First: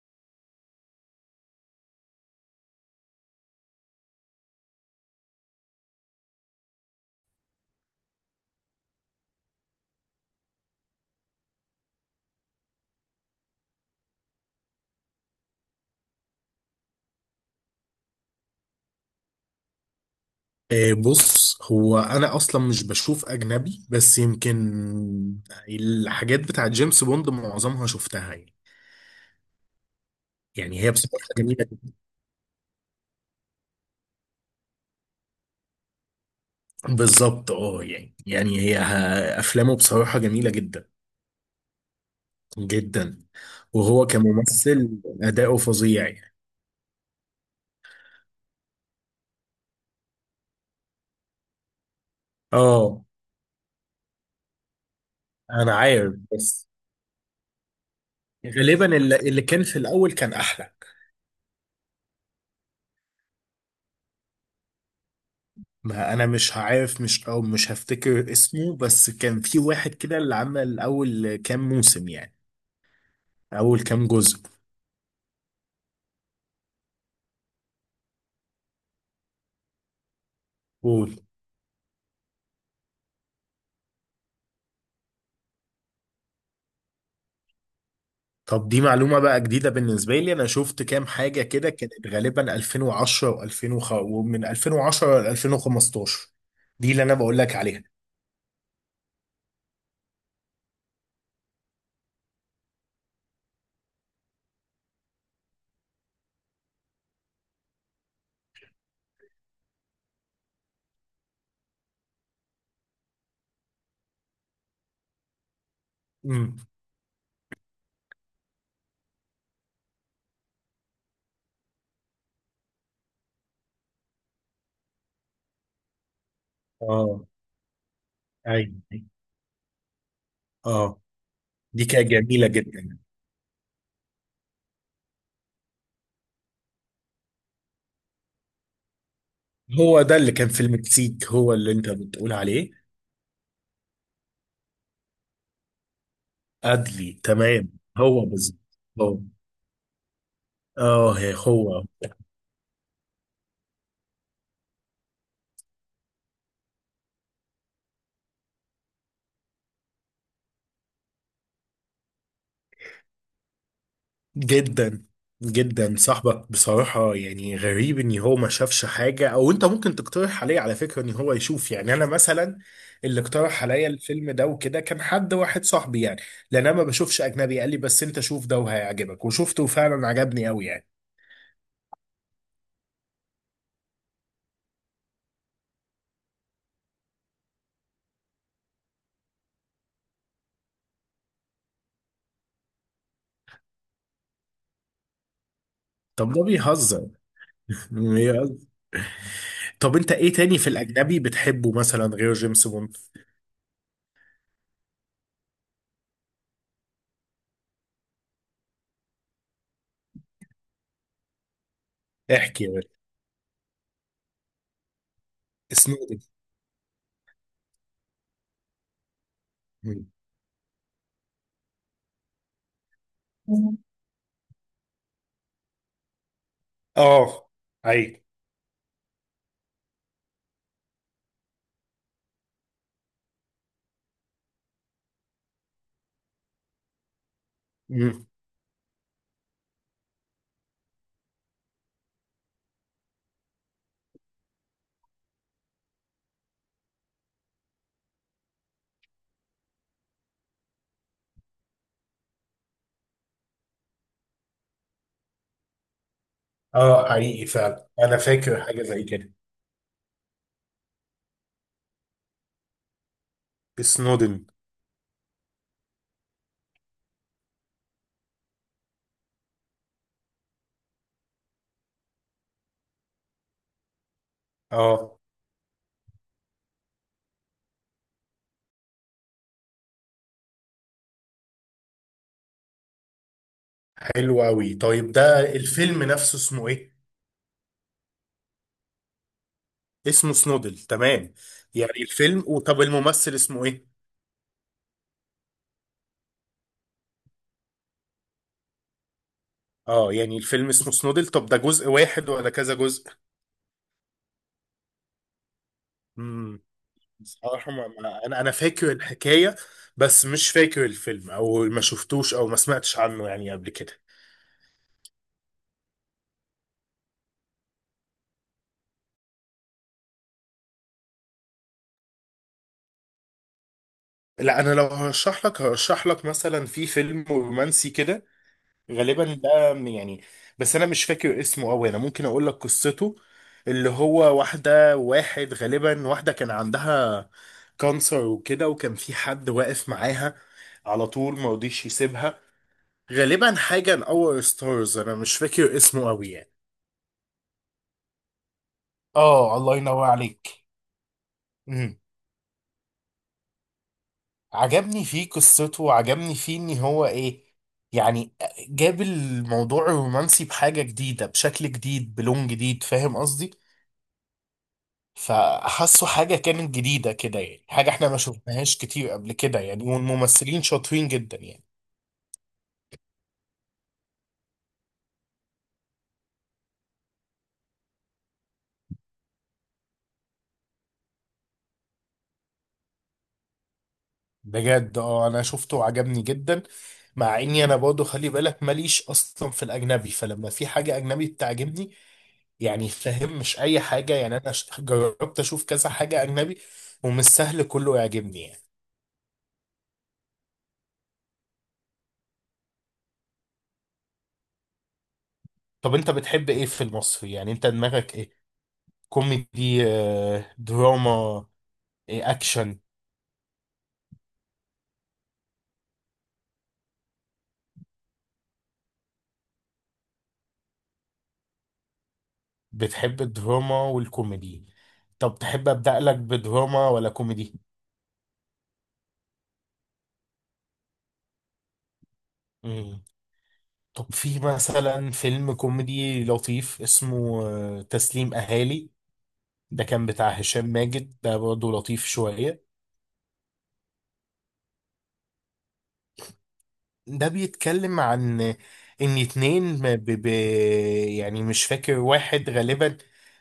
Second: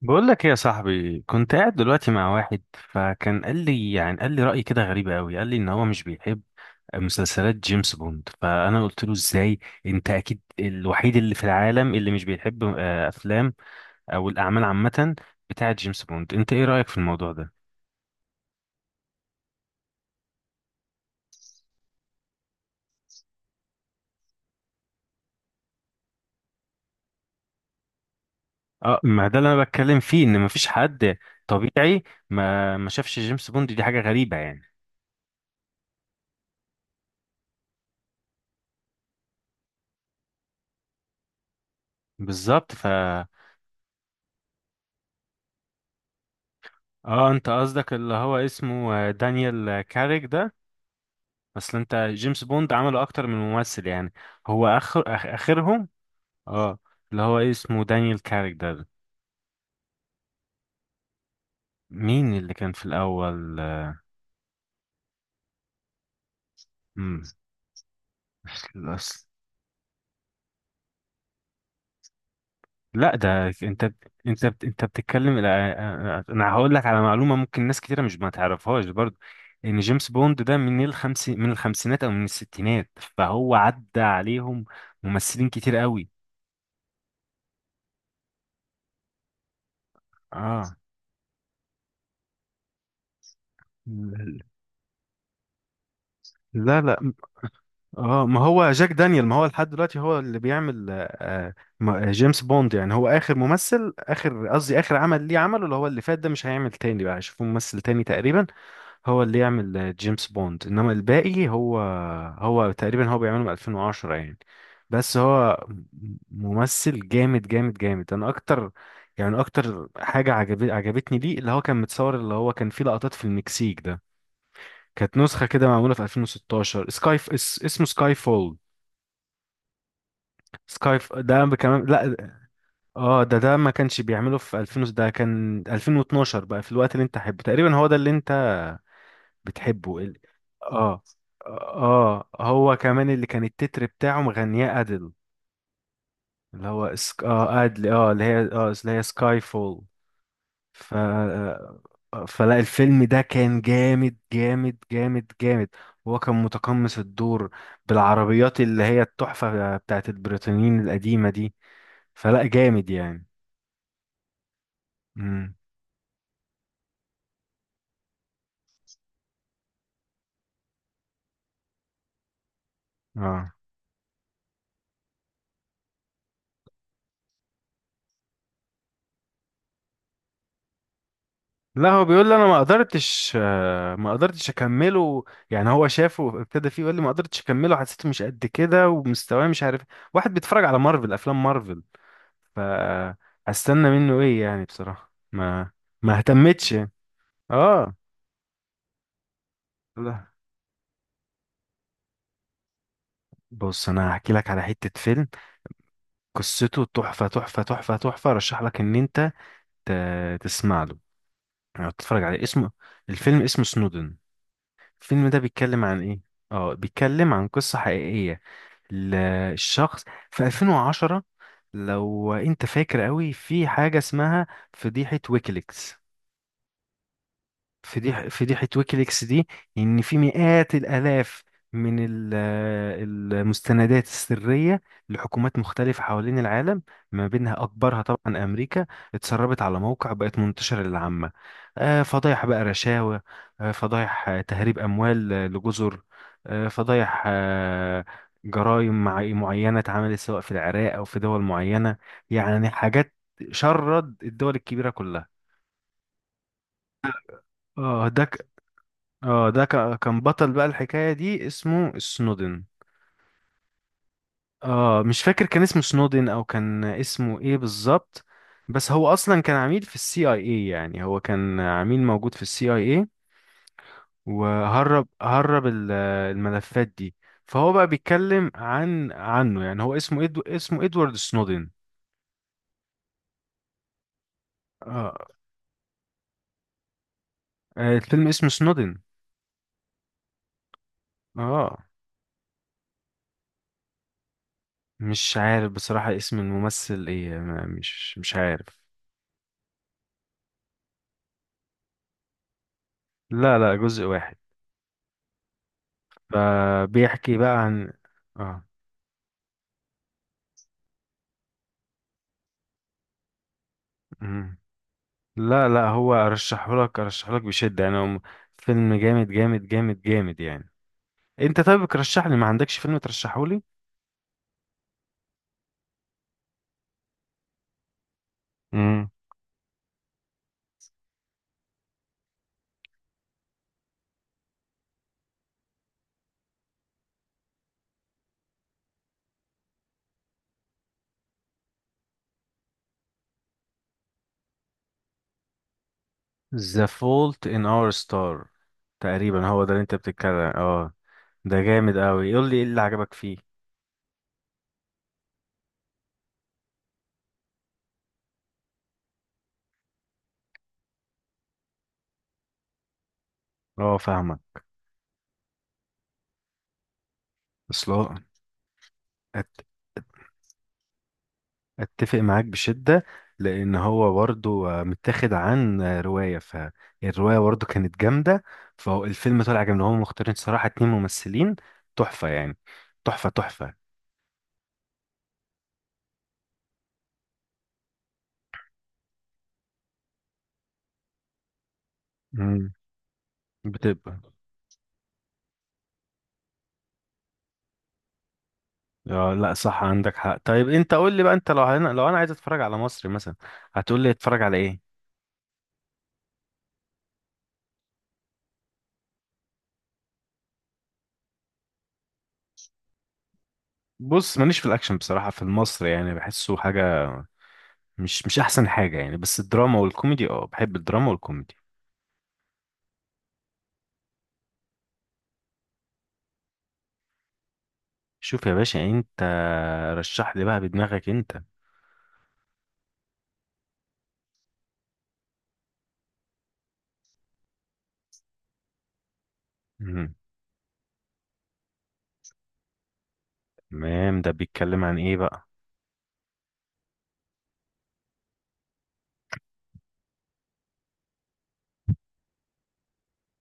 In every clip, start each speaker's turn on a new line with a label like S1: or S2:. S1: بقول لك ايه يا صاحبي؟ كنت قاعد دلوقتي مع واحد فكان قال لي رأي كده غريب قوي. قال لي ان هو مش بيحب مسلسلات جيمس بوند. فانا قلت له ازاي؟ انت اكيد الوحيد اللي في العالم اللي مش بيحب افلام او الاعمال عامة بتاعه جيمس بوند. انت ايه رأيك في الموضوع ده؟
S2: بص هو انا اصلا مش بشوف اجنبي، بس يمكن الحاجات بتاعت جيمس بوند معظمها شفتها يعني
S1: اه، ما ده اللي انا بتكلم فيه، ان مفيش
S2: يعني هي
S1: حد
S2: بصراحة جميلة جدا.
S1: طبيعي ما شافش جيمس بوند. دي حاجة غريبة يعني.
S2: بالظبط، يعني افلامه بصراحة جميلة جدا
S1: بالظبط.
S2: جدا، وهو كممثل اداؤه فظيع يعني.
S1: اه، انت قصدك اللي هو اسمه دانيال كاريك ده. اصل انت جيمس بوند عمله
S2: اه
S1: اكتر من ممثل يعني. هو اخر
S2: انا
S1: اخرهم.
S2: عارف، بس
S1: اه، اللي هو إيه اسمه دانيال كاريك
S2: غالبا
S1: ده.
S2: اللي كان في الاول كان احلى.
S1: مين اللي كان في الاول؟
S2: ما انا مش عارف،
S1: امم
S2: مش هفتكر اسمه، بس
S1: أصل...
S2: كان في واحد كده اللي عمل اول كام موسم يعني،
S1: لا ده
S2: اول كام جزء.
S1: انت بتتكلم. لا، انا هقول لك على معلومه ممكن ناس كتيره مش ما تعرفهاش برضه، ان جيمس بوند ده من
S2: قول.
S1: الخمسينات او من الستينات، فهو عدى عليهم ممثلين كتير قوي.
S2: طب دي معلومة بقى جديدة بالنسبة لي. انا
S1: اه.
S2: شفت كام حاجة كده كانت غالبا 2010 و2000، ومن 2010 ل 2015،
S1: لا،
S2: دي اللي
S1: لا.
S2: انا بقول لك عليها.
S1: اه، ما هو جاك دانيال، ما هو لحد دلوقتي هو اللي بيعمل آه، جيمس بوند. يعني هو اخر قصدي اخر عمل ليه، عمله اللي هو اللي فات ده، مش هيعمل تاني بقى، هيشوفوا ممثل تاني تقريبا هو اللي يعمل جيمس بوند. انما الباقي هو، هو تقريبا بيعمله من 2010 يعني. بس هو م-
S2: امم.
S1: ممثل جامد جامد جامد. انا اكتر يعني اكتر حاجة عجبتني ليه، اللي هو كان فيه لقطات في المكسيك ده. كانت نسخة كده معمولة في 2016،
S2: اه،
S1: اسمه سكاي فول.
S2: ايوه، أيوة. اه،
S1: ده كمان،
S2: دي كانت
S1: لا.
S2: جميلة جدا.
S1: اه، ده ما كانش بيعمله في 2000 ده كان 2012 بقى. في الوقت اللي انت حبه تقريبا هو ده اللي انت بتحبه
S2: هو ده
S1: ال-
S2: اللي كان في
S1: اه.
S2: المكسيك، هو اللي انت
S1: اه،
S2: بتقول
S1: هو
S2: عليه.
S1: كمان اللي كان التتر بتاعه مغنياه ادل، اللي هو
S2: ادلي،
S1: سك... اه
S2: تمام.
S1: ادل، اه،
S2: هو بالظبط.
S1: اللي هي
S2: هو.
S1: سكاي فول. ف
S2: هو
S1: فلا الفيلم ده كان جامد جامد جامد جامد. هو كان متقمص الدور بالعربيات اللي هي التحفة بتاعت البريطانيين القديمة دي. فلا جامد يعني.
S2: جدا جدا. صاحبك بصراحة يعني غريب ان هو ما شافش حاجة، او انت ممكن تقترح عليه على فكرة ان هو يشوف. يعني انا مثلا اللي
S1: اه،
S2: اقترح عليا الفيلم ده وكده كان حد واحد صاحبي يعني، لان انا ما بشوفش اجنبي. قال لي بس انت شوف ده وهيعجبك، وشفته وفعلا عجبني قوي يعني.
S1: لا، هو بيقول لي انا ما قدرتش، ما قدرتش اكمله يعني هو شافه، ابتدى فيه يقول لي ما قدرتش اكمله، حسيته مش قد كده ومستواه، مش عارف. واحد بيتفرج على افلام مارفل، ف هستنى منه ايه يعني؟ بصراحة ما
S2: طب ده
S1: اهتمتش يعني.
S2: بيهزر؟
S1: اه.
S2: بيهزر. طب انت
S1: لا،
S2: ايه تاني في الاجنبي بتحبه مثلا غير جيمس بوند؟
S1: بص انا هحكي لك على حتة فيلم قصته تحفة تحفة تحفة تحفة. رشح لك ان انت تسمع له يعني تتفرج عليه.
S2: احكي يا
S1: اسمه
S2: باشا.
S1: الفيلم اسمه سنودن. الفيلم ده بيتكلم عن
S2: سنودن؟
S1: ايه؟ اه، بيتكلم عن قصة حقيقية. ال- الشخص في 2010، لو انت فاكر قوي، في حاجة اسمها فضيحة ويكيليكس.
S2: اه، حقيقي.
S1: فضيحة ويكيليكس دي، إن في مئات الآلاف من المستندات السرية لحكومات مختلفة حوالين العالم، ما بينها أكبرها
S2: مم.
S1: طبعا أمريكا، اتسربت على موقع، بقت منتشرة للعامة. فضايح بقى، رشاوى، فضايح تهريب أموال، لجزر، فضايح، جرائم معينة اتعملت سواء في العراق أو في دول معينة. يعني حاجات شرد الدول الكبيرة كلها.
S2: اه، حقيقي فعلا،
S1: اه،
S2: انا فاكر حاجة زي كده.
S1: ده كان بطل بقى الحكاية دي اسمه سنودن.
S2: سنودن.
S1: اه، مش فاكر كان اسمه سنودن او كان اسمه ايه بالظبط. بس هو اصلا كان عميل في السي اي اي، يعني هو كان عميل موجود في السي اي اي وهرب،
S2: اه،
S1: الملفات دي. فهو بقى بيتكلم عنه. يعني هو اسمه إدو اسمه ادوارد سنودن.
S2: حلو قوي. طيب
S1: اه.
S2: ده الفيلم نفسه اسمه ايه؟
S1: الفيلم اسمه سنودن.
S2: اسمه سنودل، تمام.
S1: اه،
S2: يعني الفيلم. وطب الممثل اسمه ايه؟
S1: مش عارف بصراحة اسم الممثل ايه، مش عارف.
S2: اه، يعني الفيلم اسمه سنودل. طب ده جزء واحد ولا كذا جزء؟
S1: لا، لا، جزء واحد.
S2: امم.
S1: فبيحكي بقى
S2: بصراحة، ما
S1: عن،
S2: ما- انا انا
S1: اه.
S2: فاكر الحكاية، بس مش فاكر الفيلم، او ما شفتوش او ما سمعتش عنه يعني قبل كده.
S1: مم. لا، لا، هو ارشحهولك، بشدة يعني. هو فيلم جامد جامد جامد جامد يعني. انت طيب ترشح لي، ما عندكش فيلم ترشحهولي؟
S2: لا، انا لو هرشح لك، هرشح لك مثلا في فيلم رومانسي كده،
S1: امم
S2: غالبا يعني، بس انا مش فاكر اسمه قوي. انا ممكن اقول لك قصته. اللي هو واحده، واحد غالبا، واحده كان عندها كانسر وكده، وكان في حد واقف معاها على طول، ما رضيش يسيبها. غالبا حاجه ان اور ستارز، انا مش فاكر اسمه قوي يعني.
S1: The Fault in Our Star، تقريبا
S2: اه،
S1: هو ده
S2: الله
S1: اللي انت
S2: ينور
S1: بتتكلم.
S2: عليك.
S1: اه، ده
S2: امم.
S1: جامد قوي. قول لي ايه اللي عجبك فيه؟
S2: عجبني فيه قصته، وعجبني فيه ان هو، ايه يعني، جاب الموضوع الرومانسي بحاجه جديده، بشكل جديد، بلون جديد، فاهم قصدي؟
S1: اه، فاهمك.
S2: فحسوا حاجة كانت جديدة كده يعني، حاجة
S1: اصل
S2: احنا
S1: هو،
S2: ما شفناهاش كتير قبل كده يعني، والممثلين شاطرين جدا يعني.
S1: اتفق معاك بشدة. لان هو برضو متاخد عن رواية، فالرواية برضو كانت جامدة، فالفيلم طلع جامد. هم مختارين صراحة اتنين ممثلين تحفة يعني. تحفة تحفة.
S2: بجد اه، انا شفته وعجبني جدا. مع اني انا برضه، خلي بالك، ماليش اصلا في الاجنبي، فلما في حاجة اجنبي بتعجبني،
S1: مم.
S2: يعني فاهم، مش اي حاجة
S1: بتبقى
S2: يعني. انا جربت اشوف كذا حاجة اجنبي ومش سهل كله يعجبني يعني.
S1: آه، لا صح، عندك حق. طيب انت قول لي بقى، انت لو انا عايز اتفرج على مصري مثلا، هتقول لي اتفرج على ايه؟
S2: طب انت بتحب ايه في المصري؟ يعني انت دماغك ايه؟ كوميدي؟ دراما؟ إيه، اكشن؟
S1: بص ماليش في الاكشن بصراحة في المصري، يعني بحسه حاجة مش احسن حاجة يعني. بس الدراما والكوميدي، اه، بحب الدراما والكوميدي.
S2: بتحب الدراما والكوميدي. طب تحب أبدأ لك بدراما ولا كوميدي؟
S1: شوف يا باشا انت، رشح لي بقى بدماغك انت.
S2: مم. طب في مثلا فيلم كوميدي لطيف اسمه، تسليم أهالي. ده كان
S1: مم.
S2: بتاع هشام ماجد، ده برضه لطيف شوية.
S1: تمام، ده بيتكلم عن ايه بقى؟
S2: ده بيتكلم عن إن اتنين، يعني مش فاكر، واحد غالبا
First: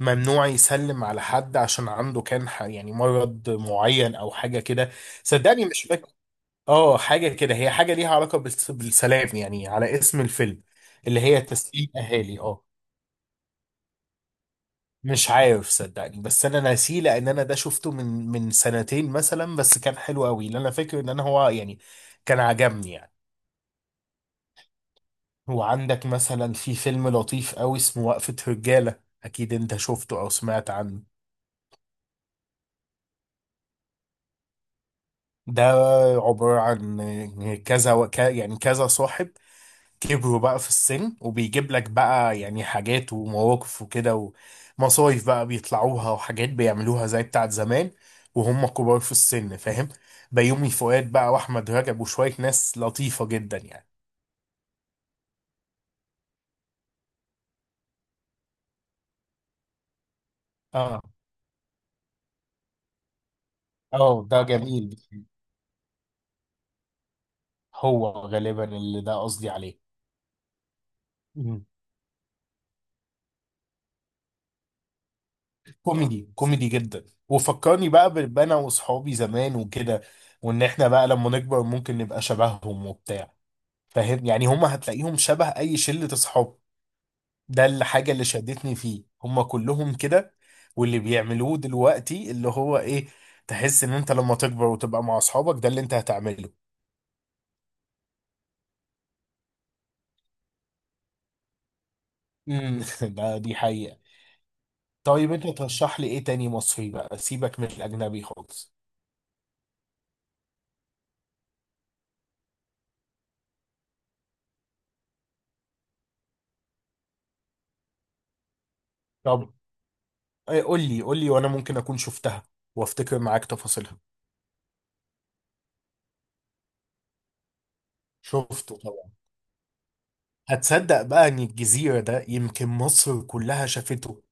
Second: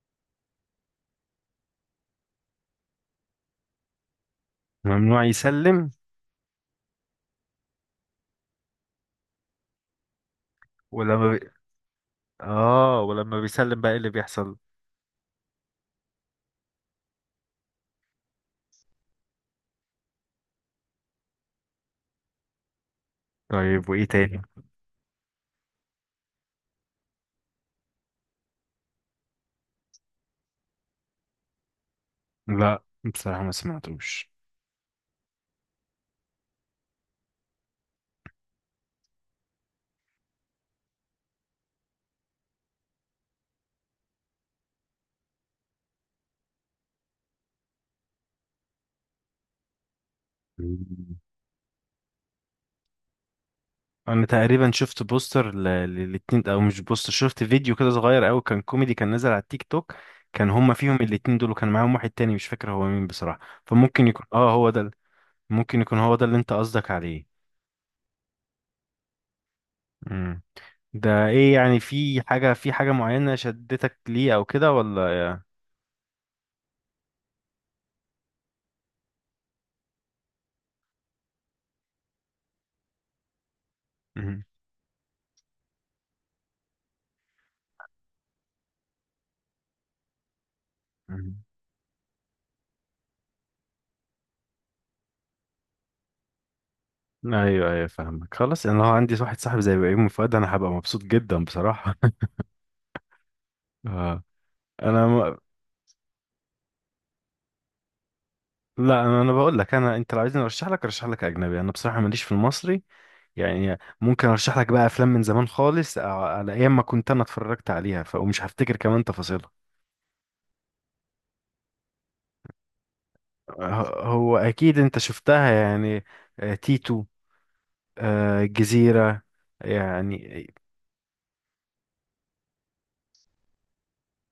S2: ممنوع يسلم على حد، عشان عنده كان، يعني مرض معين أو حاجة كده.
S1: ممنوع
S2: صدقني مش
S1: يسلم.
S2: فاكر. اه، حاجة كده، هي حاجة ليها علاقة بالسلام يعني، على اسم الفيلم، اللي
S1: ولما بي...
S2: هي تسليم أهالي، اه.
S1: اه، ولما بيسلم بقى ايه اللي بيحصل؟
S2: مش عارف، صدقني، بس انا ناسيه، لان انا ده شفته من سنتين مثلا، بس كان حلو قوي. اللي انا فاكر ان انا هو يعني كان عجبني يعني.
S1: طيب وايه تاني؟
S2: وعندك مثلا في فيلم لطيف قوي اسمه وقفة رجالة، اكيد انت شفته او سمعت عنه.
S1: لا بصراحة ما سمعتوش.
S2: ده عبارة عن كذا يعني كذا صاحب، كبروا بقى في السن، وبيجيب لك بقى يعني حاجات ومواقف وكده، ومصايف بقى بيطلعوها وحاجات بيعملوها زي بتاعت زمان، وهم كبار في السن، فاهم؟ بيومي فؤاد
S1: مم.
S2: بقى، واحمد رجب، وشوية ناس لطيفة جدا يعني.
S1: انا تقريبا شفت بوستر للاتنين، او مش بوستر، شفت فيديو كده صغير قوي كان كوميدي كان نازل على التيك توك. كان هما فيهم
S2: اه.
S1: الاتنين دول وكان معاهم واحد تاني مش فاكر هو مين بصراحة. فممكن
S2: اه،
S1: يكون،
S2: ده
S1: اه، هو ده
S2: جميل.
S1: ممكن يكون هو ده اللي انت قصدك عليه.
S2: هو غالبا اللي ده قصدي عليه.
S1: مم. ده ايه
S2: مم.
S1: يعني، في حاجة، معينة شدتك ليه او كده، ولا؟
S2: كوميدي، كوميدي جدا، وفكرني بقى بانا واصحابي زمان وكده، وان احنا بقى لما نكبر ممكن نبقى شبههم وبتاع، فاهم
S1: مم.
S2: يعني؟ هم هتلاقيهم شبه اي شلة اصحاب. ده الحاجة اللي شدتني فيه. هما كلهم كده، واللي
S1: مم.
S2: بيعملوه دلوقتي، اللي هو ايه، تحس ان انت لما تكبر وتبقى مع اصحابك ده اللي انت هتعمله.
S1: ايوه، ايوه، فاهمك. خلاص، انا لو عندي واحد صاحب زي بيومي فؤاد انا هبقى مبسوط جدا بصراحة.
S2: امم. ده دي حقيقة.
S1: اه. انا
S2: طيب
S1: م...
S2: انت ترشح لي ايه تاني مصري بقى، سيبك من الاجنبي خالص؟
S1: لا انا بقول لك انا، انت لو عايزني ارشح لك، ارشح لك اجنبي. انا بصراحة ماليش في المصري يعني. ممكن ارشح لك بقى افلام من زمان خالص، على ايام ما كنت انا اتفرجت عليها، ومش هفتكر كمان تفاصيلها.
S2: طب إيه، قول لي، قول لي، وانا ممكن اكون شفتها وافتكر معاك تفاصيلها.
S1: هو اكيد انت شفتها يعني. تيتو،
S2: شفته طبعا.
S1: الجزيرة. يعني
S2: هتصدق بقى ان الجزيرة ده يمكن مصر كلها شافته،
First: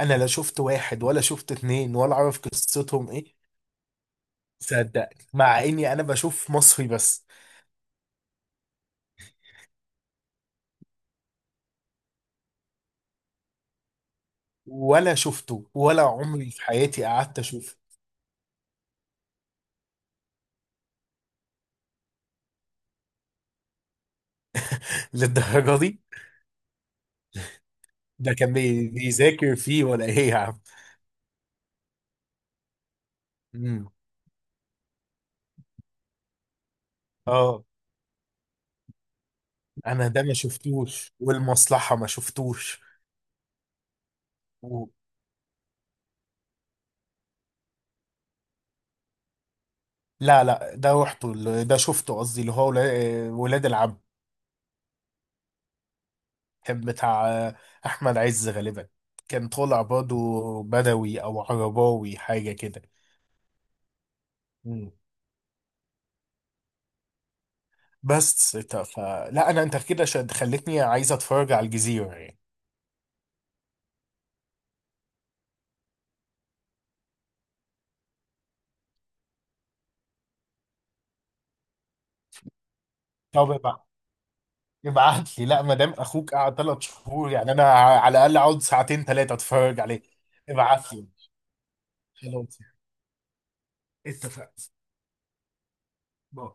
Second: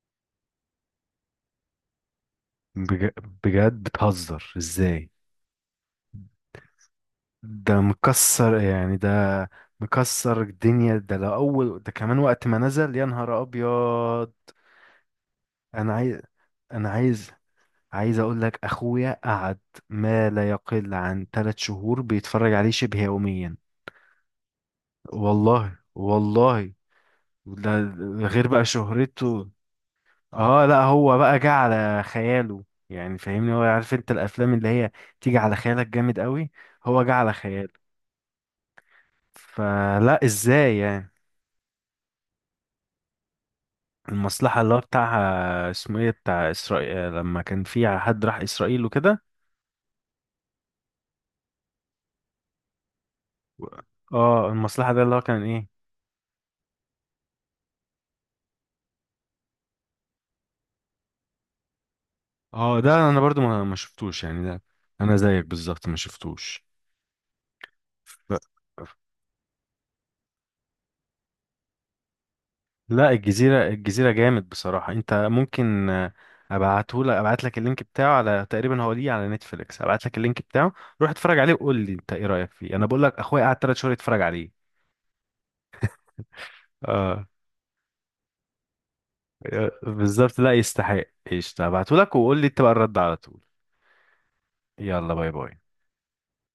S2: انا لا شفت واحد ولا شفت اتنين ولا اعرف
S1: بج...
S2: قصتهم ايه.
S1: بجد بتهزر
S2: صدق.
S1: ازاي؟
S2: مع اني انا بشوف مصري بس،
S1: ده مكسر يعني، ده مكسر الدنيا ده، لو اول ده كمان وقت ما نزل يا نهار ابيض.
S2: ولا شفته،
S1: انا
S2: ولا
S1: عايز
S2: عمري في
S1: انا
S2: حياتي
S1: عايز
S2: قعدت اشوفه.
S1: عايز اقول لك اخويا قعد ما لا يقل عن 3 شهور بيتفرج عليه شبه يوميا.
S2: للدرجه
S1: والله
S2: دي؟
S1: والله، ده
S2: ده
S1: غير
S2: كان
S1: بقى شهرته.
S2: بيذاكر فيه ولا ايه يا عم؟
S1: اه، لا، هو بقى جه على خياله يعني، فاهمني؟ هو
S2: مم.
S1: عارف انت الافلام اللي هي تيجي على خيالك جامد قوي، هو جه على
S2: اه،
S1: خياله.
S2: انا
S1: فلا
S2: ده ما
S1: ازاي
S2: شفتوش،
S1: يعني.
S2: والمصلحه ما شفتوش.
S1: المصلحة اللي هو
S2: و...
S1: بتاعها اسمه ايه، بتاع اسرائيل لما كان في حد راح اسرائيل وكده
S2: لا لا، ده رحته، ده شفته، قصدي اللي هو ولاد
S1: و-
S2: العم.
S1: اه، المصلحة ده اللي هو كان ايه.
S2: كان بتاع احمد عز غالبا، كان طالع برضه بدوي او عرباوي حاجه
S1: اه،
S2: كده.
S1: ده انا برضو ما شفتوش يعني. ده انا زيك بالظبط ما شفتوش. ف-
S2: بس فلا انا، انت كده خلتني عايز اتفرج على الجزيره يعني.
S1: لا، الجزيرة، الجزيرة جامد بصراحة. انت ممكن ابعت لك اللينك بتاعه، على تقريبا هو ليه على نتفليكس، ابعت لك اللينك بتاعه. روح اتفرج عليه وقول لي انت ايه رأيك فيه. انا بقول لك اخويا
S2: طب
S1: قعد 3 شهور يتفرج عليه.
S2: ابعت لي. لا ما دام اخوك قعد ثلاث
S1: آه،
S2: شهور يعني انا على الاقل اقعد ساعتين ثلاثه اتفرج عليه.
S1: بالظبط، لا
S2: ابعت
S1: يستحق.
S2: لي.
S1: ايش هبعتهولك وقول لي
S2: خلاص
S1: انت بقى
S2: يعني.
S1: الرد على طول.
S2: اتفقنا.
S1: يلا، باي باي.
S2: باي.